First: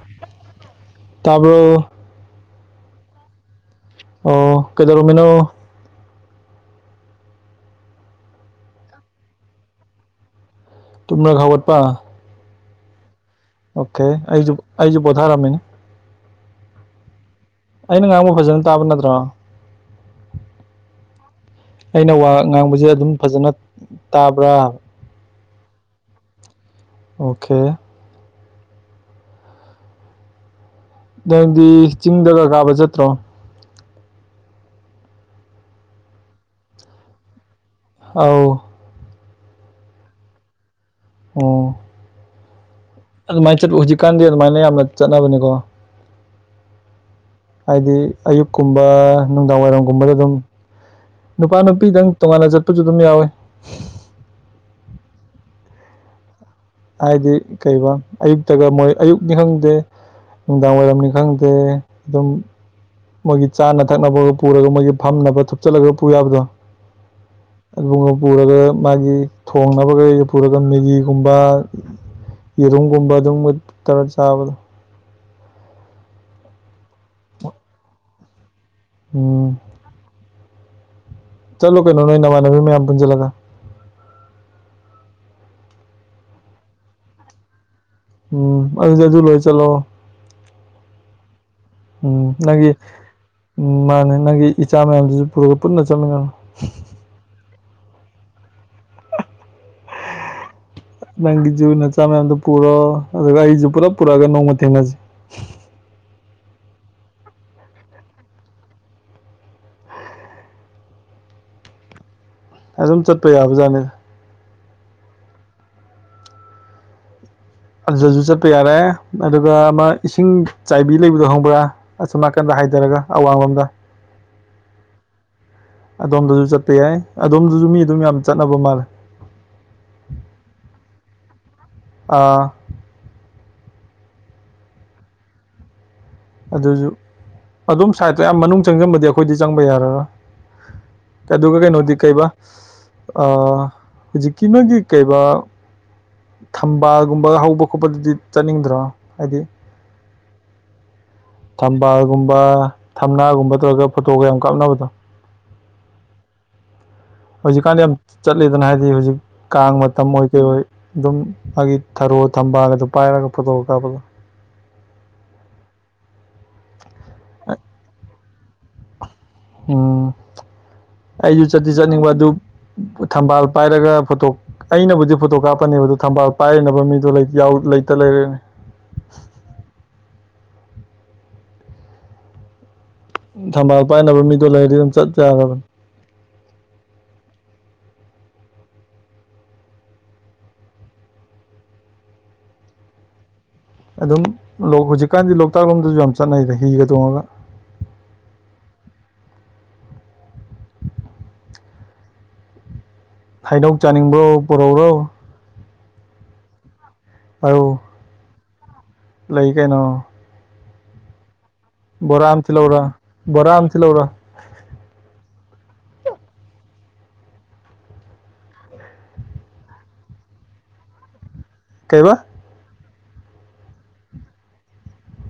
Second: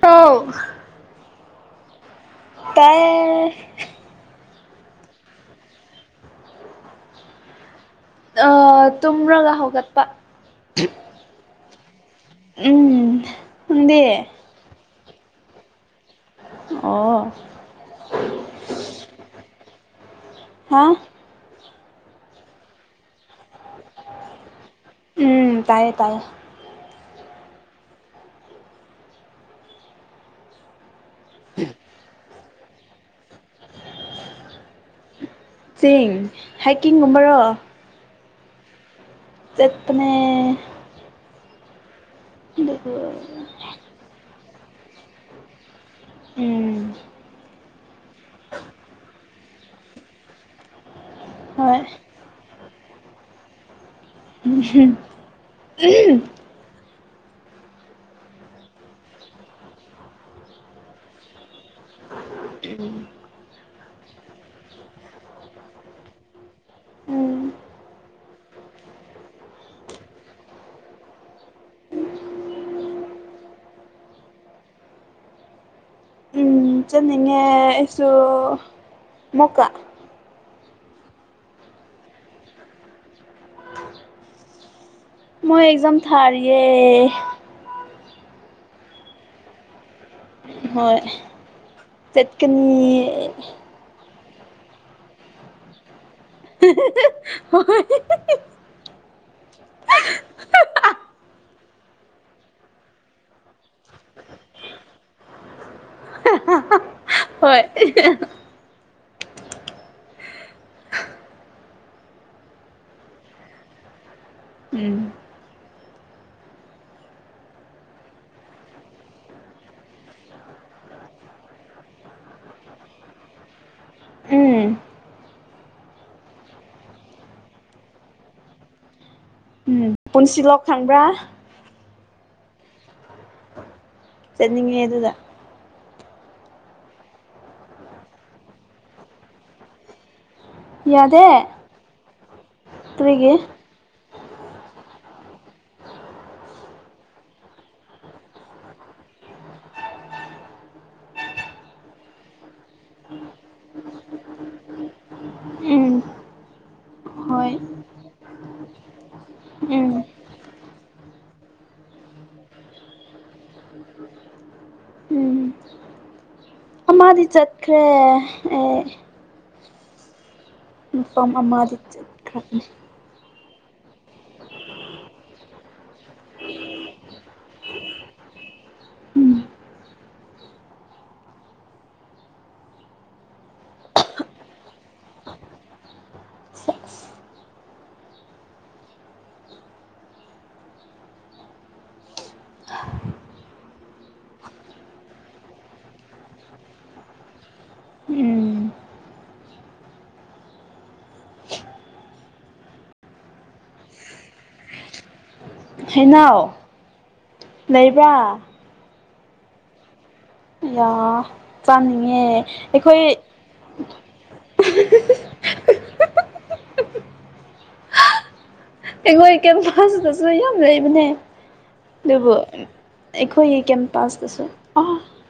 ꯇꯧ ꯍ‌ꯣ ꯇꯥꯏꯌ‌ꯦ ꯑꯣ ꯀꯗꯧꯔꯝꯃꯤꯅꯣ ꯑ ꯇꯨꯝꯔꯒ ꯍꯧꯒꯠꯄ ꯇꯨꯝꯔꯒ ꯍꯧꯒꯠꯄ ꯎꯝ ꯅꯪꯗꯤ ꯑꯣꯀꯦ ꯑꯩꯁꯨ ꯑꯩꯁꯨ ꯄ‌ꯣꯊꯔꯝꯃꯤꯅꯤ ꯑꯣ ꯑꯩꯅ ꯉꯥꯡꯕꯥ ꯐꯖꯟ ꯇꯥꯕ ꯅꯠꯇ꯭ꯔꯣ ꯍꯥ ꯑꯩꯅ ꯋꯥ ꯉꯥꯡꯕꯁꯦ ꯑꯗꯨꯝ ꯐꯖꯅ ꯇꯥꯕ꯭ꯔꯥ ꯎꯝ ꯇꯥꯏꯌꯦ ꯇꯥꯏꯌꯦ ꯑꯣꯀꯦ ꯅꯪꯗꯤ ꯆꯤꯡꯗꯒ ꯀꯥꯕ ꯆꯠꯇ꯭ꯔꯣ ꯆꯤꯡ ꯍꯥꯏꯀꯤꯡꯒꯨꯝꯕꯔꯣ ꯑꯧ ꯆꯠꯄꯅꯦ ꯑꯣ ꯑꯗꯨ ꯑꯗꯨꯃꯥꯏꯅ ꯆꯠꯄ ꯍꯧꯖꯤꯛꯀꯥꯟꯗꯤ ꯑꯗꯨꯃꯥꯏꯅ ꯌꯥꯝꯅ ꯆꯠꯅꯕꯅꯤꯀꯣ ꯎꯝ ꯍꯥꯏꯗꯤ ꯑꯌꯨꯛꯀꯨꯝꯕ ꯅꯨꯡꯗꯥꯡ ꯋꯥꯏꯔꯝꯒꯨꯝꯕꯗ ꯑꯗꯨꯝ ꯅꯨꯄꯥ ꯍꯣꯏ ꯅꯨꯄꯤꯗꯪ ꯇ‌ꯣꯉꯥꯟꯅ ꯆꯠꯄꯁꯨ ꯑꯗꯨꯝ ꯌꯥꯎꯋꯤ [unintelligible] ꯍꯥꯏꯗꯤ ꯀꯩꯕꯥ ꯑꯌꯨꯛꯇꯒ ꯃꯣꯏ ꯑꯌꯨꯛꯅꯤ ꯈꯪꯗꯦ ꯅꯨꯡꯗꯥꯝ ꯋꯥꯏꯔꯝꯅꯤ ꯈꯪꯗꯦ ꯑꯗꯨꯝ ꯃꯣꯏꯒꯤ ꯆꯥꯅ ꯊꯛꯅꯕꯒ ꯄꯨꯔꯒ ꯃꯣꯏꯒꯤ ꯐꯝꯅꯕ ꯊꯨꯞꯆꯜꯂꯒ ꯄꯨ ꯌꯥꯕꯗꯣ ꯎꯝ ꯑꯗꯨ ꯄꯨꯔꯒ ꯃꯥꯒꯤ ꯊꯣꯡꯅꯕꯒꯩꯒ ꯄꯨꯔꯒ ꯃꯦꯒꯤꯒꯨꯝꯕ ꯌꯦꯔꯨꯝꯒꯨꯝꯕ ꯑꯗꯨꯒꯕ ꯇꯔ ꯆꯥꯕꯗꯣ꯫ ꯎ ꯆꯅꯤꯡꯉꯦ ꯑꯩꯁꯨ ꯎꯝ ꯃꯨꯀꯥ꯫ ꯆꯠꯂꯣ ꯀꯩꯅꯣ ꯅꫭꯏ ꯅꯃꯥꯅꯕ ꯃꯌꯥꯝꯌꯥꯝ ꯄꯨꯟꯖꯂꯒ꯫ ꯃꯥꯏ ꯑꯦꯛꯖꯥꯝ ꯊꯥꯔꯤꯌꯦ꯫ ꯎꯝ ꯑꯗꯨꯗꯤ ꯑꯗꯨ ꯂꯣꯏꯔ ꯆꯠꯂꫭ꯫ ꯍꯣꯏ ꯎꯝ ꯅꯪꯒꯤ ꯆꯠꯀꯅꯤ ꯃꯥꯅꯦ꯫ ꯅꯪꯒꯤ ꯏꯆꯥ ꯃꯌꯥꯝꯗꯨꯁꯨ ꯄꯨꯔꯒ ꯄꯨꯟꯅ ꯆꯠꯃꯤꯟꯅꯧ꯫ [unintelligible] ꯍꯥꯏ꯫ [unintelligible] ꯅꯪꯒꯤꯖꯎ ꯅꯆꯥ ꯃꯌꯥꯝꯗꯨ ꯄꯨꯔꯣ ꯑꯗꯨꯒ ꯑꯩꯁꯨ ꯄꯨꯔꯞ ꯄꯨꯔꯛꯑꯒ ꯅꯣꯡꯃ ꯊꯦꯡꯅꯁꯤ꯫ ꯍꯣꯏ꯫ [unintelligible] ꯑꯗꯨꯝ ꯆꯠꯄ ꯌꯥꯕꯖꯥꯠꯅꯤꯗ꯫ ꯎꯝ꯫ ꯑꯗꯨꯁꯨ ꯆꯠꯄ ꯌꯥꯔꯦ ꯑꯗꯨꯒ ꯑꯃ ꯏꯁꯤꯡ ꯆꯥꯏꯕꯤ ꯂꯩꯕꯗꯣ ꯍꯪꯕ꯭ꯔꯥ ꯑꯁꯨꯝꯅꯥꯀꯟꯗ꯫ ꯍꯥꯏꯊꯔꯒ ꯑꯋꯥꯡꯂꯣꯝꯗ ꯎꯝ ꯑꯗꯣꯝꯗꯁꯨ ꯆꯠꯄ ꯌꯥꯏ ꯑꯗꯣꯝꯗꯁꯨ ꯃꯤ ꯑꯗꯨꯝ ꯌꯥꯝ ꯆꯠꯅꯕ ꯃꯥꯜꯂꯦ ꯎꯝ ꯄꯨꯟꯁꯤꯂꯣꯛ ꯈꯪꯕ꯭ꯔꯥ ꯑꯥ ꯆꯅꯤꯡꯉꯦ ꯑꯗꯨꯗ ꯑꯗꯨꯁꯨ ꯑꯗꯨꯝ ꯁꯥꯏꯠꯇꯣ ꯌꯥꯝ ꯃꯅꯨꯡ ꯆꯪꯖꯟꯕꯗꯤ ꯑꯩꯈꯣꯏꯗꯤ ꯆꯪꯕ ꯌꯥꯔꯔꯣꯏ ꯌꯥꯗꯦ ꯑꯗꯨꯒ ꯀꯩꯅꯣꯗꯤ ꯀꯩꯕꯥ ꯑ ꯀꯔꯤꯒꯤ ꯍꯧꯖꯤꯛꯀꯤ ꯅ‌ꯣꯏꯒꯤ ꯀꯩꯕꯥ ꯊꯝꯕꯥꯜꯒꯨꯝꯕ ꯍꯧꯕ ꯈꯣꯠꯄꯗꯨꯗꯤ ꯆꯠꯅꯤꯡꯗ꯭ꯔꯣ ꯍꯥꯏꯗꯤ [unintelligible] ꯊꯝꯕꯥꯜꯒꯨꯝꯕ ꯊꯝꯅꯥꯒꯨꯝꯕ ꯇꯧꯔꯒ ꯐꯣꯇꯣꯒ ꯌꯥꯝ ꯀꯥꯞꯅꯕꯗꯣ꯫ ꯎꯝ꯫ ꯍꯣꯏ ꯍꯧꯖꯤꯛꯀꯥꯟꯗꯤ ꯌꯥꯝ ꯆꯠꯂꯤꯗꯅ ꯍꯥꯏꯗꯤ ꯍꯧꯖꯤꯛ ꯀꯥꯡ ꯎꯝ ꯃꯇꯝ ꯑꯣꯏ ꯀꯩ ꯑꯣꯏ ꯑꯗꯨꯝ ꯃꯥꯒꯤ ꯊꯔ ꯔꫭ ꯊꯕꯥꯜꯒꯗꯨ ꯄꯥꯏꯔꯒ ꯐꯇꯣꯒ ꯀꯥꯞꯄꯗꯨ꯫ ꯎꯝ꯫ ꯑꯃꯗꯤ ꯆꯠꯈ꯭ꯔꯦ ꯑꯦ꯫ ꯎꯝ ꯃꯐꯝ ꯑꯩꯁꯨ ꯆꯠꯇꯤ ꯑꯃꯗꯤ ꯆꯠꯅꯤꯡꯕ ꯑꯗꯨ ꯆꯠꯈ꯭ꯔꯕꯅꯤ ꯊꯝꯕꯥꯜ ꯄꯥꯏꯔꯒ ꯐꯣꯇꯣ ꯑꯩꯅꯕꯨꯗꯤ ꯐꯣꯇꯣ ꯀꯥꯞꯄꯅꯦꯕꯗ ꯊꯝꯕꯥꯜ ꯄꯥꯏꯔꯅꯕ ꯃꯤꯗꯣ ꯂꯩꯇ ꯂꯩꯔꯦ꯫ ꯎꯝ꯫ ꯊꯝꯕꯥꯜ ꯄꯥꯏꯅꯕ ꯃꯤꯗꯣ ꯂꯩꯔꯗꯤ ꯑꯗꯨꯝ ꯆꯠ ꯌꯥꯔꯕꯅꯤ꯫ ꯑꯗꯨꯝ ꯂꫭꯛ ꯍꯧꯖꯤꯛꯀꯥꯟꯗꯤ ꯂꯣꯛꯇꯥꯛ ꯂꯣꯝꯗꯁꯨ ꯌꯥꯝ ꯆꯠꯅꯩꯗ ꯍꯤꯒ ꯇꯣꯡꯑꯒ꯫ ꯎꯝ꯫ ꯍꯥꯏꯅꯧ ꯆꯥꯅꯤꯡꯕ꯭ꯔꯣ ꯄꯨꯔꯧ꯭ꯔꯣ꯫ ꯍꯩꯅꯥꯎ ꯑꯧ ꯂꯩꯕ꯭ꯔꯥ꯫ ꯂꯩ ꯀꯩꯅꯣ꯫ ꯌꯥ꯫ ꯆꯥꯅꯤꯡꯉꯦ ꯕꯣꯔꯥ ꯑꯃ ꯊꯤꯜꯂꯧꯔꯥ ꯑꯩꯈꯣꯏ ꯕꯣꯔꯥ ꯑꯃ ꯊꯤꯜꯂꯧꯔꯥ ꯑꯩꯈꯣꯏ ꯀꯦꯝꯄꯥꯥꯁꯗꯁꯨ ꯌꯥꯝ ꯂꯩꯕꯅꯦ ꯀꯩꯕ ꯑꯗꯨꯕꯨ ꯑꯩꯈꯣꯏꯒꯤ ꯀꯦꯝꯄꯥꯥꯁꯇꯁꯨ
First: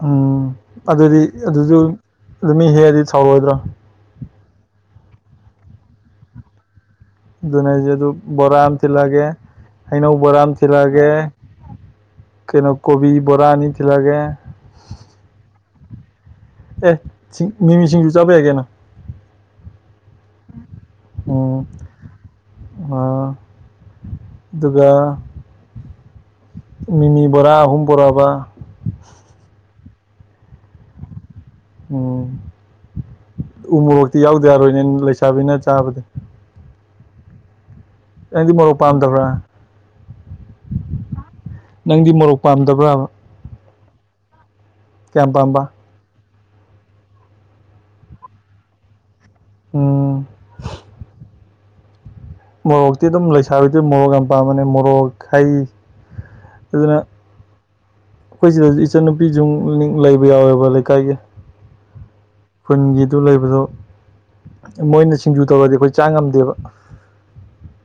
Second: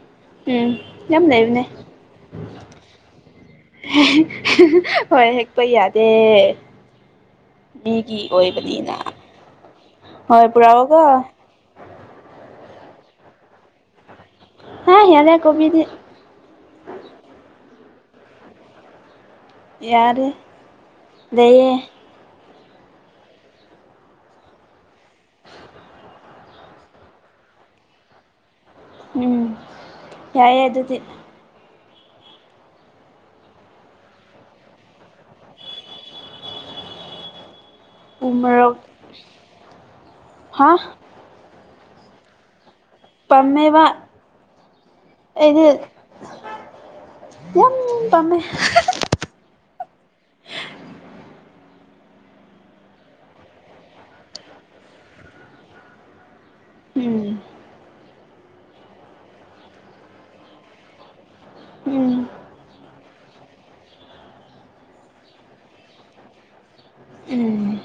ꯎꯝ ꯑꯗꯨꯗꯤ ꯂꯩꯕꯅꯦ ꯑꯗꯨꯁꯨ ꯑꯗꯨ ꯃꯤ ꯍꯦꯛꯑꯗꯤ ꯁꯥꯎꯔꯣꯏꯗ꯭ꯔꯣ꯫ ꯍꯣꯏ ꯍꯦꯛꯄ ꯌꯥꯗꯦ꯫ ꯗꯨꯅꯦ ꯍꯥꯏꯁꯦ ꯑꯗꯨ ꯃꯤꯒꯤ ꯕꯣꯔꯥ ꯑꯝ ꯑꯣꯏꯕꯅꯤꯅ ꯇꯤꯜꯂꯒꯦ꯫ ꯍꯩꯅꯧ ꯕꯣꯔꯥ ꯍꯣꯏ ꯑꯃ ꯄꯨꯔꯛꯑꯣꯀꯣ ꯊꯤꯜꯂꯛꯑꯒꯦ ꯀꯩꯅꯣ ꯀꯣꯕꯤ ꯕꯣꯔꯥ ꯑꯅꯤ ꯊꯤꯜꯂꯛꯑꯒꯦ꯫ ꯍꯥ ꯌꯥꯔꯦ ꯀꯣꯕꯤꯗꯤ꯫ ꯑꯦ ꯃꯤꯃꯤꯁꯤꯡꯁꯨ ꯆꯥꯕꯌꯥꯏ ꯀꯩꯅꫭ꯫ ꯌꯥꯔꯦ ꯂꯩꯌꯦ꯫ ꯑ ꯑꯗꯨꯒ ꯃꯤꯃꯤ ꯕꯣꯔꯥ ꯑꯍꯨꯝ ꯕꯣꯔꯥꯕ꯫ ꯎꯝ ꯌꯥꯏꯑꯦ ꯑꯗꯨꯗꯤ ꯑꯣ ꯎꯃꯣꯔꯛꯇꯤ ꯌꯥꯎꯗ ꯌꯥꯔꯣꯏꯅꯦ ꯂꯩꯁꯥꯕꯤꯅ ꯆꯥꯕꯗ ꯅꯪꯗꯤ ꯃꯣꯔꯣꯛ ꯄꯥꯝꯗꯕ꯭ꯔꯥ ꯍꯥ ꯅꯪꯗꯤ ꯃꯣꯔꯣꯛ ꯄꯥꯝꯗꯕ ꯄꯝꯃꯦꯕ ꯀꯄꯝꯕ ꯌꯥꯝ ꯄꯥꯝꯃꯦ ꯑꯣ ꯃꯣꯔꯣꯛꯇꯤ ꯑꯗꯨꯝ ꯂꯩꯁꯥꯕꯤꯗꯨ ꯃꯣꯔꯣꯛ ꯌꯥꯝ ꯄꯥꯝꯝꯕꯅꯦ ꯃꯣꯔꯣꯛ ꯍꯩ ꯑꯗꯨꯗꯨꯅ ꯎꯝ ꯑꯩꯈꯣꯏ ꯁꯤꯗꯁꯨ ꯏꯆꯟꯅꯨꯄꯤꯁꯨ ꯂꯩꯕ ꯌꯥꯎꯋꯦꯕ ꯂꯩꯀꯥꯏꯒꯤ ꯎꯝ ꯈꯨꯟꯒꯤꯗꯨ ꯂꯩꯕꯗꯣ ꯃꯣꯏꯅ ꯁꯤꯡꯖꯨ ꯇꯧꯔꯗꯤ ꯑꯩꯈꯣꯏ ꯆꯥ ꯉꯝꯗꯦꯕ ꯎꯝ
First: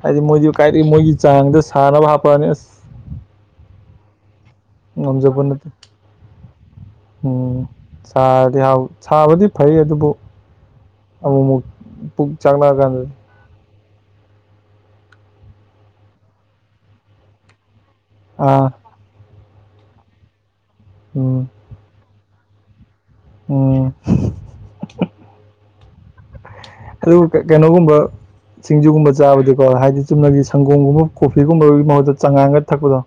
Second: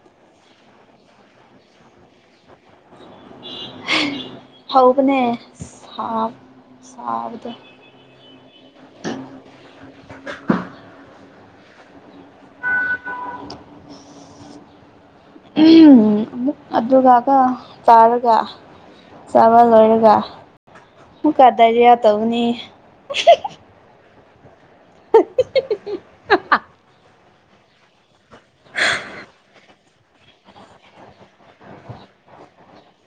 ꯍꯥꯏꯗꯤ ꯃꯣꯏꯗꯤ ꯀꯥꯏꯗꯒꯤ ꯃꯣꯏꯒꯤ ꯆꯥꯡꯗ ꯁꯥꯥꯟꯅꯕ ꯍꯥꯞꯄꯛꯑꯅꯤ ꯑꯁ꯫ ꯍꯥꯎꯕꯅꯦ ꯉꯝꯖꯕ ꯅꯠꯇꯦ ꯁꯥ ꯁꯥꯕꯗꯣ ꯎꯝ ꯆꯔꯗꯤ ꯍꯥꯎ ꯁꯥꯕꯗꯤ ꯐꯩ ꯑꯗꯨ꯫ ꯑꯃꯨꯛꯃꯨꯛ ꯄꯨꯛ ꯆꯥꯛꯂꯛꯑꯀꯥꯟꯗꯤ ꯑꯃꯨꯛ ꯑꯗꯨꯒꯥ ꯀꫭ ꯇꯔꯒ ꯑꯥ ꯆꯕ ꯂꯣꯏꯔꯒ ꯃ ꯀꯗꯥꯔꯤꯌꯥ ꯇꯧꯅꯤ ꯑꯣ ꯑꯗꯨ ꯀꯩꯅꯣꯒꯨꯝꯕ ꯁꯤꯡꯖꯨꯒꯨꯝꯕ ꯆꯥꯕꯗꯤꯀꯣ ꯍꯥꯏꯗꯤ ꯆꯨꯝꯅꯒꯤ ꯁꯪꯒꯣꯝꯒꯨꯝꯕ ꯀꯣꯐꯤꯒꯨꯝꯕꯒꯤ ꯃꯍꯨꯠꯇ ꯆꯥꯡꯉꯥꯡꯒ ꯊꯛꯄꯗꯣ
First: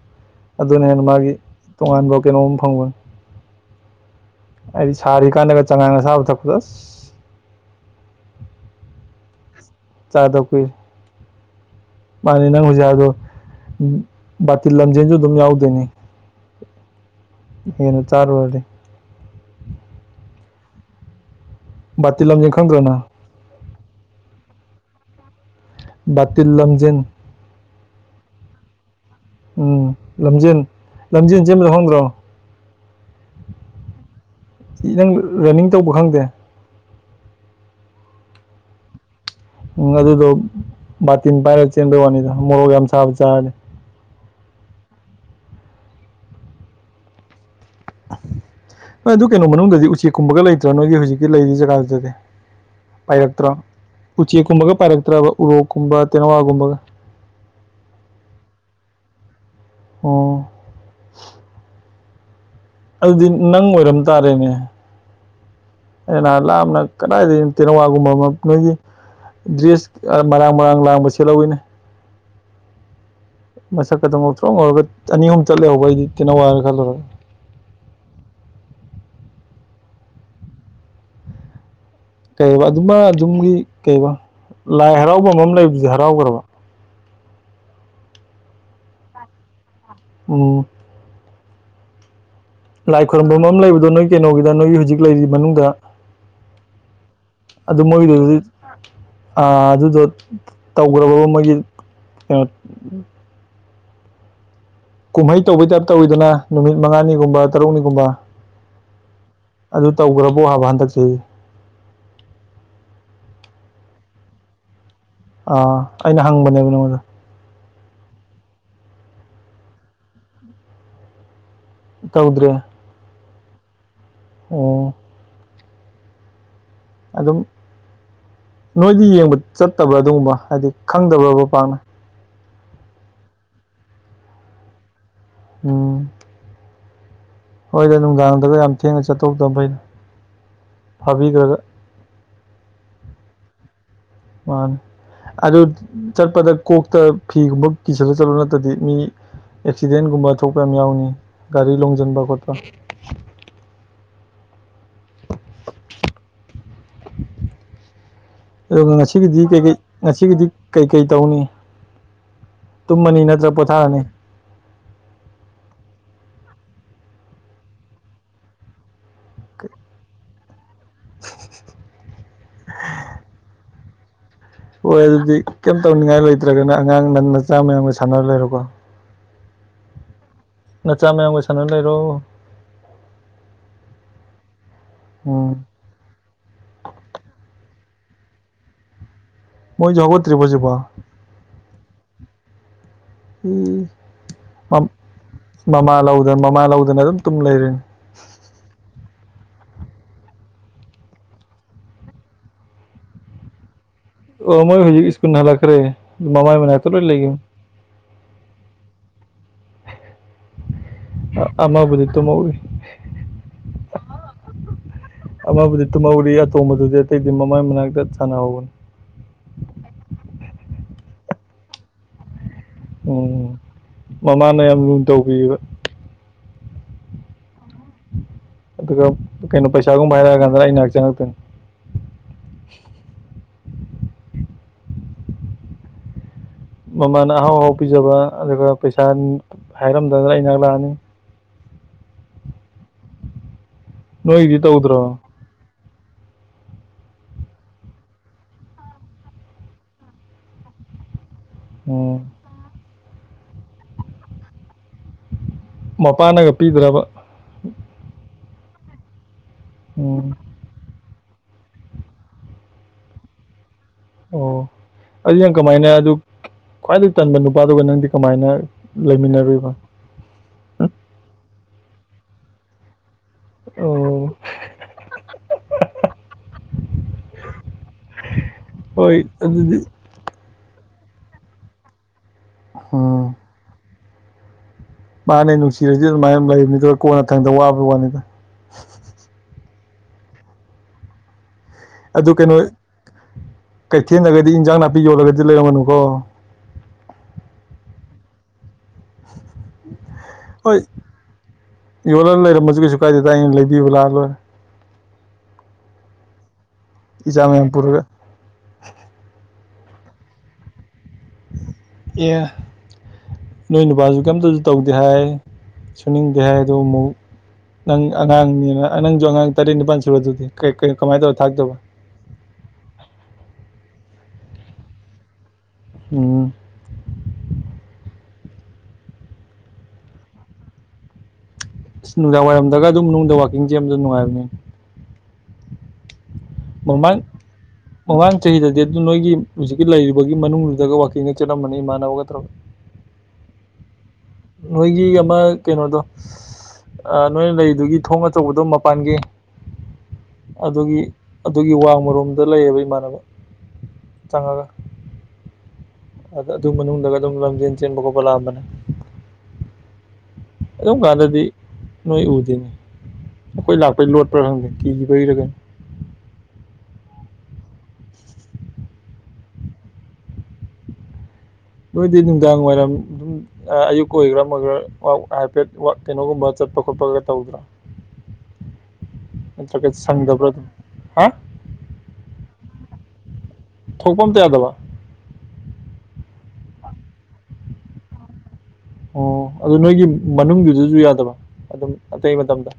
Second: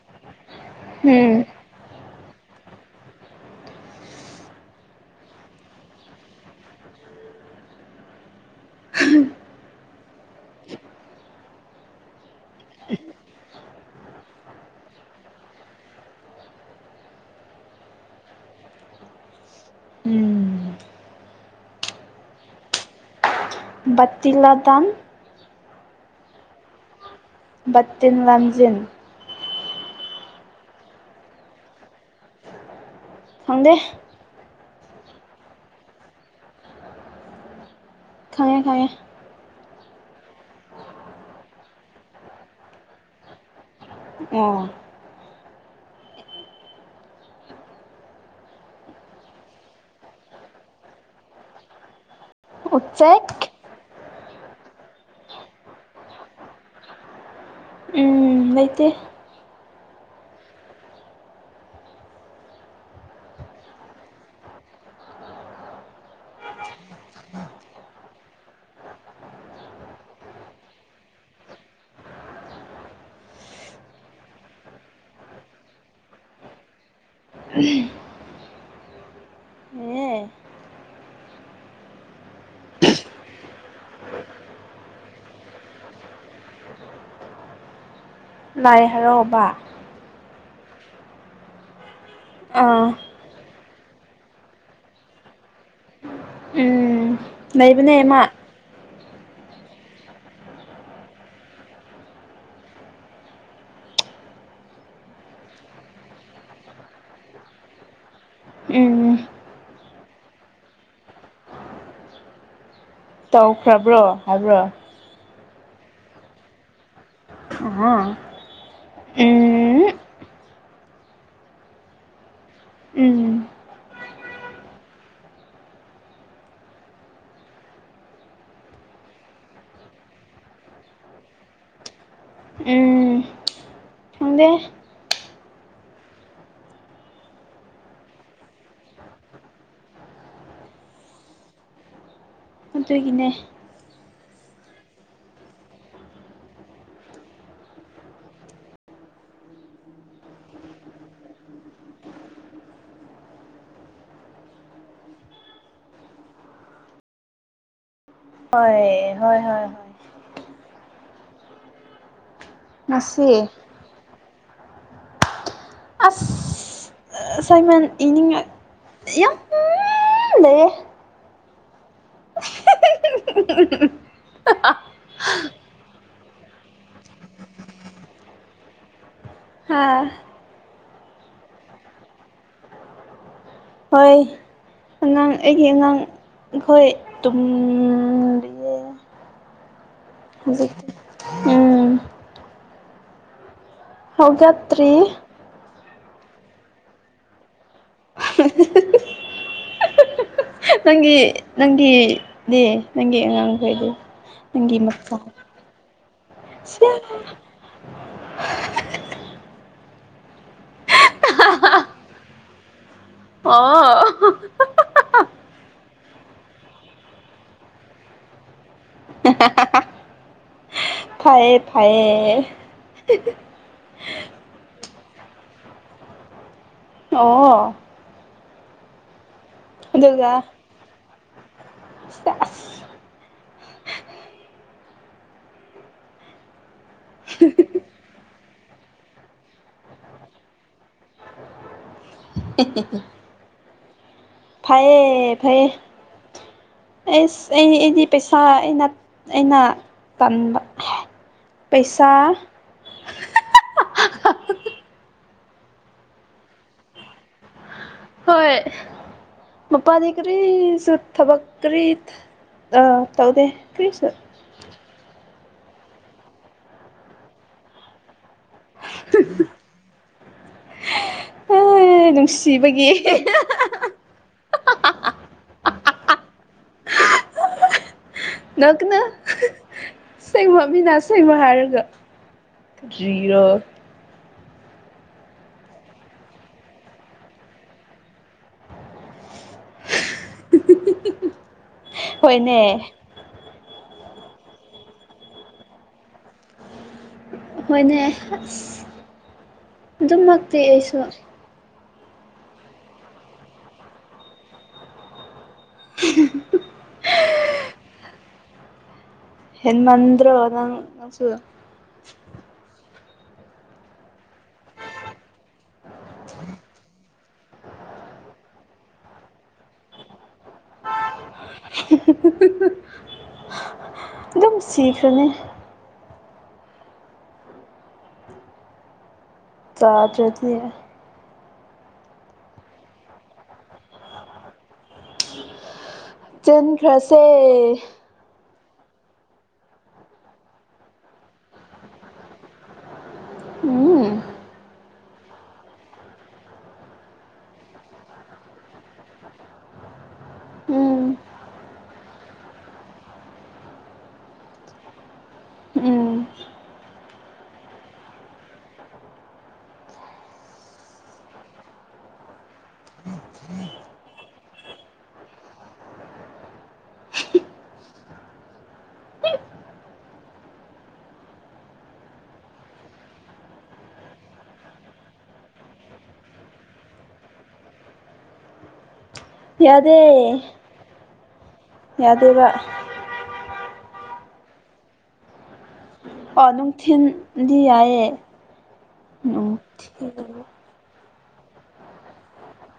ꯑꯗꯨꯅ ꯍꯦꯟꯅ ꯃꯥꯒꯤ ꯎꯝ ꯇꯣꯉꯥꯟꯕ ꯀꯩꯅꯣꯝ ꯐꯪꯕꯅꯤ ꯑꯩꯗꯤ ꯁꯥꯔꯤ ꯀꯥꯟꯗꯒ ꯆꯉꯥꯡꯒ ꯁꯥꯕ ꯊꯛꯄꯗ ꯆꯥꯏꯗ ꯀꯣꯏ ꯃꯥꯅꯤ ꯅꯪ ꯍꯧꯖꯤꯛ ꯑꯗꯣ ꯕꯥꯇꯤꯤꯟ ꯂꯝꯖꯦꯟꯁꯨ ꯑꯗꯨꯝ ꯌꯥꯎꯗꯣꯏꯅꯤ ꯍꯅ ꯆꯥꯔꯨ ꯑꯣꯏꯗꯤ ꯎꯝ ꯇ ꯂ ꯂꯝꯖꯤꯡ ꯈꯪꯗ꯭ꯔꯣꯅ ꯇꯤ ꯂꯥꯗꯥꯥꯟ ꯕꯥꯇꯤꯜ ꯂꯝꯖꯦꯟ ꯇꯤꯟ ꯂꯝ ꯂꯝꯖꯤꯡ ꯎꯝ ꯂꯝꯖꯦꯟ ꯂꯝꯖꯦꯟ ꯁꯦꯝꯦꯟ ꯑꯃ ꯂ ꯍꯣꯡꯈ꯭ꯔꯣ ꯐꯪꯗꯦ ꯅꯪ ꯔꯟꯅꯤꯡ ꯇꯧꯕ ꯈꯪꯗꯦ ꯈꯪꯉꯦ ꯈꯉꯦ ꯎꯝ ꯑꯗꯨꯗꯣ ꯕꯥꯇꯤꯟ ꯄꯥꯏꯔꯒ ꯆꯦꯟꯗ ꯋꯥꯅꯤꯗ ꯃꯣꯔꯣꯛ ꯌꯥꯝ ꯁꯥꯥꯕ ꯆꯥꯔꯅꯤꯦ ꯑꯣ ꯍꯣꯏ ꯑꯗꯨ ꯀꯩꯅꯣ ꯃꯅꯨꯡꯗꯗꯤ ꯎꯆꯦꯛꯀꯨꯝꯕꯒ ꯂꯩꯇ꯭ꯔꯥ ꯅꯣꯏꯒꯤ ꯍꯧꯖꯤꯛꯀꯤ ꯂꯩꯔꯤ ꯖꯒꯥꯗꯨꯗꯗꯤ ꯎꯆꯦꯛ ꯄꯥꯏꯔꯛꯇ꯭ꯔꯣ ꯎꯆꯦꯛꯀꯨꯝꯕꯒ ꯄꯥꯏꯔꯛꯇ꯭ꯔꯕ ꯎꯔꯣꯛꯀꯨꯝꯕ ꯇꯦꯅꯋꯥꯒꯨꯝꯕꯒ ꯎꯝ ꯂꯩꯇ ꯑꯣ ꯑꯗꯨꯗꯤ ꯅꯪ ꯑꯣꯏꯔꯝ ꯇꯥꯔꯦꯅꯦ ꯑꯩꯅ ꯂꯥꯞꯅ ꯀꯗꯥꯏꯗꯒꯤ ꯇꯦꯅꯋꯥꯒꯨꯝꯕ ꯅꯣꯏꯒꯤ ꯗ꯭ꯔꯦꯁ ꯃꯔꯥꯡ ꯃꯔꯥꯡ ꯂꯥꯡꯕ ꯁꯦꯍꯏꯤꯅꯦ ꯃꯁꯛ ꯈꯛꯇꯪ ꯉꯥꯎꯊꯣꯛ ꯉꯧꯔꯒ ꯑꯅꯤ ꯑꯍꯨꯝ ꯆꯠꯂꯦꯍꯧꯕ ꯑꯩꯗꯤ ꯀꯩꯅꯣ ꯋꯥꯏꯔ ꯈꯜꯂꯨꯔꯦ ꯎꯝ ꯀꯩ ꯑꯗꯨꯃ ꯑꯗꯨꯝꯒꯤ ꯀꯩ ꯂꯥꯏ ꯍꯔꯥꯎꯕ ꯑꯃ ꯑꯃ ꯂꯩꯕꯗꯤ ꯍꯔꯥꯎꯈ꯭ꯔꯕ ꯂꯥꯏ ꯍꯔꯛꯕ ꯑ ꯑꯥ ꯂꯥꯏ ꯈꯣꯏꯔꯨꯝꯝꯕ ꯑꯃ ꯂꯩꯕꯗꯣ ꯅꯣꯏ ꯀꯩꯅꯣꯒꯤꯗ ꯅꯣꯏꯒꯤ ꯍꯧꯖꯤꯛ ꯂꯩꯔꯤ ꯃꯅꯨꯡꯗ ꯑꯗꯨ ꯂꯩꯕꯅꯦꯃ ꯃꯣꯏꯒꯤꯗꯨꯗꯤ ꯑꯗꯨꯗꯣ ꯇꯧꯈ꯭ꯔꯕꯕ ꯃꯣꯏꯒꯤ ꯀꯩꯅꯣ ꯀꯨꯝꯍꯩ ꯇꯧꯕꯩ ꯇꯥꯏꯞ ꯇꯧꯋꯤꯗꯅ ꯅꯨꯃꯤꯠ ꯃꯉꯥꯅꯤꯒꯨꯝꯕ ꯇꯔꯨꯛꯅꯤꯒꯨꯝꯕ ꯎꯝ ꯑꯗꯨ ꯇꯧꯈ꯭ꯔꯕꯣ ꯍꯥꯏꯕ ꯍꯟꯗꯛꯁꯦ ꯇꯧꯈ꯭ꯔꯕ꯭ꯔꯣ ꯍꯥꯏꯕ꯭ꯔꯣ ꯑꯥ ꯑꯩꯅ ꯍꯪꯕꯅꯦꯕ ꯅꯉꯣꯟꯗ ꯑ ꯎꯝ ꯇꯧꯗ꯭ꯔꯦ ꯎꯝ ꯑꯣ ꯑꯗꯨꯝ ꯅꯣꯏꯗꯤ ꯌꯦꯡꯕ ꯆꯠꯇꯕ꯭ꯔꯥ ꯑꯗꯨꯒꯨꯝꯕ ꯍꯥꯏꯕꯗꯤ ꯈꯪꯗꯕ꯭ꯔꯕ ꯄꯥꯛꯅ ꯍꯗ ꯑꯣ ꯍꯣꯏꯗ ꯅꯨꯡꯗꯥꯡꯗꯒ ꯌꯥꯝ ꯊꯦꯡꯅ ꯆꯠꯇꯧꯗ ꯐꯩꯅ ꯐꯥꯕꯤꯈ꯭ꯔꯒ ꯃꯠꯇꯣꯏꯒꯤꯅꯦ ꯋꯥꯟ ꯑꯗꯨ ꯆꯠꯄꯗ ꯀꯣꯛꯇ ꯐꯤꯒꯨꯝꯕ ꯀꯤꯁꯜꯂꯒ ꯆꯠꯂ ꯅꯠꯇꯗꯤ ꯃꯤ ꯑꯦꯛꯁꯤꯗꯦꯟꯒꯨꯝꯕ ꯊꯣꯛꯄ ꯌꯥꯝ ꯌꯥꯎꯅꯤ ꯒꯥꯔꯤ ꯂꯣꯡꯁꯤꯟꯕ ꯈꯣꯠꯄ [unintelligible] ꯍꯣꯏ ꯑꯗꯨꯒ ꯍꯣꯏ ꯉꯁꯤꯒꯤꯗꯤ ꯍꯣꯏ ꯀꯩꯀꯩ ꯍꯣꯏ ꯉꯁꯤꯒꯤꯗꯤ ꯀꯩꯀꯩ ꯇꯧꯅꯤ ꯇꯨꯝꯃꯅꯤ ꯉꯁꯤ ꯅꯠꯇ꯭ꯔ ꯄꯣꯊꯥꯔꯅꯤ ꯑꯁ ꯁꯥꯏꯃꯟ ꯏꯅꯤꯡ ꯌꯥꯝ ꯂꯩꯦ [unintelligible] ꯍꯣꯏ ꯑꯗꯨꯗꯤ ꯀꯩꯝ ꯇꯧꯅꯤꯡꯉꯥꯏ ꯂꯩꯇ꯭ꯔꯒꯅ ꯑꯉꯥꯡ ꯅ ꯃꯆꯥ ꯃꯌꯥꯝꯒ ꯁꯥꯟꯅꯔ ꯂꯩꯔꯣꯀꯣ ꯑꯥ ꯅꯆꯥ ꯃꯌꯥꯝꯒ ꯁꯥꯟꯅꯅ ꯂꯩꯔꯣ ꯍꯣꯏ ꯑꯉꯥꯡ ꯎꯝ ꯑꯩꯒꯤ ꯑꯉꯥꯡ ꯑꯩꯈꯣꯏꯨꯝ ꯃꯣꯏꯁꯨ ꯍꯧꯒꯠꯇ꯭ꯔꯤꯕꯣ ꯍꯧ ꯍꯧꯖꯤꯛꯄꯣ ꯎꯝ ꯎꯝ ꯍꯒꯇ꯭ꯔꯤ ꯂꯧꯗꯅ ꯃꯃꯥ ꯂꯧꯗꯅ ꯑꯗꯨꯝ ꯇꯨꯝ ꯂꯩꯔꯤꯅꯤ [unintelligible] ꯅꯪꯒꯤ ꯅꯪꯒꯤꯗꯤ ꯅꯪꯒꯤ ꯑꯉꯥꯡꯈꯩꯗꯤ ꯑꯣ ꯅꯪꯒꯤ ꯃꯣꯏ ꯍꯧ ꯃꯆꯥ ꯁ꯭ꯀꯨ ꯅꯂꯈꯔ ꯃꯃꯥꯏ ꯃꯅꯥ ꯇꯣꯂꯣꯏ ꯂꯩꯒꯦꯝ [unintelligible] ꯑꯃꯕꯨꯗꯤ ꯇ ꯃꯧꯋꯔꯤ ꯑꯣ ꯑꯃꯕꯨꯗꯤ ꯇꯨꯝꯍꯧꯔꯤ ꯑꯇꯣꯕꯗꯨꯗꯤ ꯑꯇꯩꯗꯤ ꯃꯃꯥꯏ ꯃꯅꯥꯛꯇ ꯁꯥꯟꯅꯍꯧꯧꯕꯅꯤ [unintelligible] ꯐꯌꯦ ꯐꯌꯦ ꯎꯝ ꯃꯃꯥꯅ ꯌꯥꯝ ꯅꯨꯡ ꯇꯧꯕꯤꯕ ꯑꯣ ꯑꯗꯨꯒ ꯀꯩꯅꯣ ꯄꯩꯁꯥꯒꯨꯝꯕ ꯍꯥꯏꯔꯛꯑ ꯀꯥꯟꯗ ꯑꯩ ꯉꯥꯏꯍꯥꯛ ꯆꯪꯉꯥꯛꯛꯇꯅꯤ ꯏꯁꯇꯥꯁ ꯃꯃꯥꯅ ꯑꯍꯥꯎ ꯑꯍꯥꯎ ꯄꯤꯖꯕ ꯑꯗꯨꯒ ꯄꯩꯁꯥ ꯍꯥꯏꯔꯝꯗꯗꯅ ꯏꯅꯥꯛ ꯂꯥꯛꯑꯅꯤ ꯑꯦ ꯅꯣꯏꯒꯤꯗꯤ ꯇꯧꯗ꯭ꯔꯣ ꯐꯌꯦꯦ ꯐꯔꯌꯦꯦ ꯑꯦꯁ ꯑꯩ ꯑꯩꯗꯤ ꯄꯩꯁꯥ ꯑꯩꯅ ꯑꯩꯅ ꯇꯟꯥꯟꯕ ꯄꯩꯁꯥ ꯎꯝ ꯃꯄꯥꯥꯟꯅꯒ ꯄꯤꯗ꯭ꯔꯕ ꯍꯣꯏ ꯃꯄ ꯑꯗꯤ ꯎꯝ ꯀꯔꯤ ꯊꯕꯛ ꯀꯔꯤ ꯇꯧꯗꯦ ꯀꯔꯤꯁꯨ ꯑꯣ ꯑꯗꯨ ꯅ ꯀꯃꯥꯏꯅ ꯑꯗꯨ ꯈ꯭ꯋꯥꯏꯗꯒꯤ ꯇꯟꯕ ꯅꯨꯄꯥꯗꯨꯒ ꯅꯪꯗꯤ ꯀꯃꯥꯏꯅ ꯂꯩꯃꯤꯟꯅꯔꯤꯕ ꯎ ꯍ ꯅꯨꯡꯁꯤꯕꯒꯤ ꯑꯣ ꯅ ꯀꯅ ꯍꯣꯏ ꯑꯗꯨꯗꯤ ꯅꯁꯦꯕ ꯍꯥꯔꯒꯔꯣ ꯎꯝ ꯃꯥꯅꯦ ꯅꯨꯡꯁꯤꯔꯁꯨ ꯑꯗꯨꯃꯥꯏꯅ ꯂꯩꯕꯅꯤꯗ ꯀꯣꯟꯅ ꯊꯪꯗ ꯋꯥꯕ ꯋꯥꯅꯤꯗ ꯑꯗꯨ ꯀꯩꯅꯣ ꯍꯣꯏꯅꯦ ꯀꯩꯊꯦꯜꯗꯒꯗꯤ ꯏꯟꯖꯥꯡ ꯅꯥꯄꯤ ꯌꯣꯜꯂꯒꯗꯤ ꯂꯩꯔꯝꯃꯅꯨꯀꯣ ꯍꯣꯏꯅꯦ ꯑꯁ ꯑꯗꯨꯝꯃꯛꯇꯤ ꯑꯩꯁꯨ ꯌꯣꯜꯂ ꯂꯩꯔꯝꯃꯁꯨ ꯀꯩꯁꯨ ꯀꯥꯏꯗꯦ ꯇ ꯑꯩꯅ ꯂꯩꯕꯤꯕꯨ ꯂꯥꯛ ꯂꯣꯏꯔꯦ [unintelligible] ꯏꯖꯥꯃꯄꯨꯔꯒ ꯌꯦꯟ ꯃꯟꯣ ꯅꯪ ꯑꯦ ꯅꯣꯏꯣꯏꯅꯕꯥꯖ ꯀꯝꯇꯁꯨ ꯇꯧꯗꯦ ꯍꯥꯏ ꯁꯨꯅꯤꯡꯗꯦ ꯍꯥꯏ ꯑꯗ ꯑꯃꯨꯛ ꯅꯪ ꯑꯉꯥꯡꯅꯤ ꯑꯅꯪꯁꯨ ꯑꯉꯥꯡ ꯇꯔꯅꯤ ꯄ ꯁꯗꯤ ꯀꯩ ꯀ ꯀꯃꯥꯏꯗꯕ ꯊꯥꯛꯗꯕ ꯑꯦꯝ ꯁꯤꯈ꯭ꯔꯅꯦ ꯑꯣ ꯆꯥꯗꯗꯤ ꯑꯁ ꯅꯨꯡꯗꯥꯡ ꯋꯥꯏꯔꯝꯗꯒ ꯑꯗꯨꯝ ꯃꯅꯨꯡꯗꯅꯨꯡ ꯋꯥꯋꯥꯛꯀꯤꯡꯁꯦ ꯌꯥꯝ ꯅꯨꯡꯉꯥꯏꯕꯅꯦ ꯆꯤꯟꯈ꯭ꯔꯁꯦ ꯃꯃꯥꯡ ꯆꯍꯤꯗꯗꯤ ꯑꯗꯨ ꯅꯣꯏꯒꯤ ꯍꯧꯖꯤꯛꯀꯤ ꯂꯩꯔꯤꯕꯨꯒꯤ ꯃꯅꯨꯡꯗꯨꯗꯒ ꯋꯥꯛꯀꯤꯡꯒ ꯆꯠꯂꯝꯃꯅꯤ ꯏꯃꯥꯟꯅꯕꯒꯠꯇ꯭ꯔꯒ ꯎꯝ ꯅꯣꯏꯒꯤ ꯑꯃ ꯀꯩꯅꯣꯗꯣ ꯅꯣꯏꯅ ꯂꯩꯗꯨꯒꯤ ꯊꯣꯡ ꯑꯆꯧꯕꯗꯣ ꯃꯄꯥꯟꯒꯤ ꯑꯗꯨꯒꯤ ꯎꯝ ꯑꯗꯨꯒꯤ ꯋꯥꯃꯣꯝ ꯑꯗꯨꯗ ꯂꯩꯌꯦꯕ ꯏꯃꯥꯟꯅꯕ ꯆꯪꯉꯒ ꯎꯝ ꯑꯗꯨ ꯃꯅꯨꯡꯗꯒ ꯑꯗꯨꯝ ꯂꯝꯖꯦꯟ ꯆꯦꯟꯕ ꯈꯣꯠꯄ ꯂꯥꯛꯑꯝꯕꯅꯦ ꯑꯗꯨꯝ ꯀꯥꯟꯗꯗꯤ ꯅꯣꯏ ꯎꯗꯦꯅꯦ ꯑꯩꯈꯣꯏ ꯂꯥꯛꯄꯩ ꯂꯣꯠꯄ꯭ꯔꯥ ꯈꯪꯒꯦ ꯀꯤꯁꯤꯕꯔꯒꯅꯤ ꯅꯣꯏꯗꯤ ꯅꯨꯡꯗꯥꯡ ꯋꯥꯏꯔꯝ ꯑꯗꯨꯝ ꯑꯌꯨꯛ ꯑꯣꯏꯒ꯭ꯔ ꯑꯃꯒꯔꯥꯋ ꯍꯥꯏꯐꯦꯠ ꯀꯩꯅꯣꯒꯨꯝꯕ ꯆ ꯀꯠꯄ ꯀꯣꯄꯒ ꯇꯧꯗ꯭ꯔꯥ [unintelligible] ꯅꯠꯇ꯭ꯔꯒ ꯌꯥꯗꯦ ꯁꯪꯗꯕ꯭ꯔꯥ ꯑꯗꯨꯝ ꯍꯥ ꯌꯥꯗꯦꯕ ꯊꯄꯣꯟ ꯇꯌꯥꯗꯕ ꯑꯣ ꯅꯨꯡꯊꯤꯤꯟꯗꯤ ꯌꯥꯏꯑꯦ ꯑꯣ ꯑꯗꯨ ꯅꯣꯏꯒꯤ ꯃꯅꯨꯡꯗꯨꯗꯁꯨ ꯌꯥꯗꯕ ꯑꯗꯨꯝ ꯑꯇꯩ ꯃꯇꯝꯗ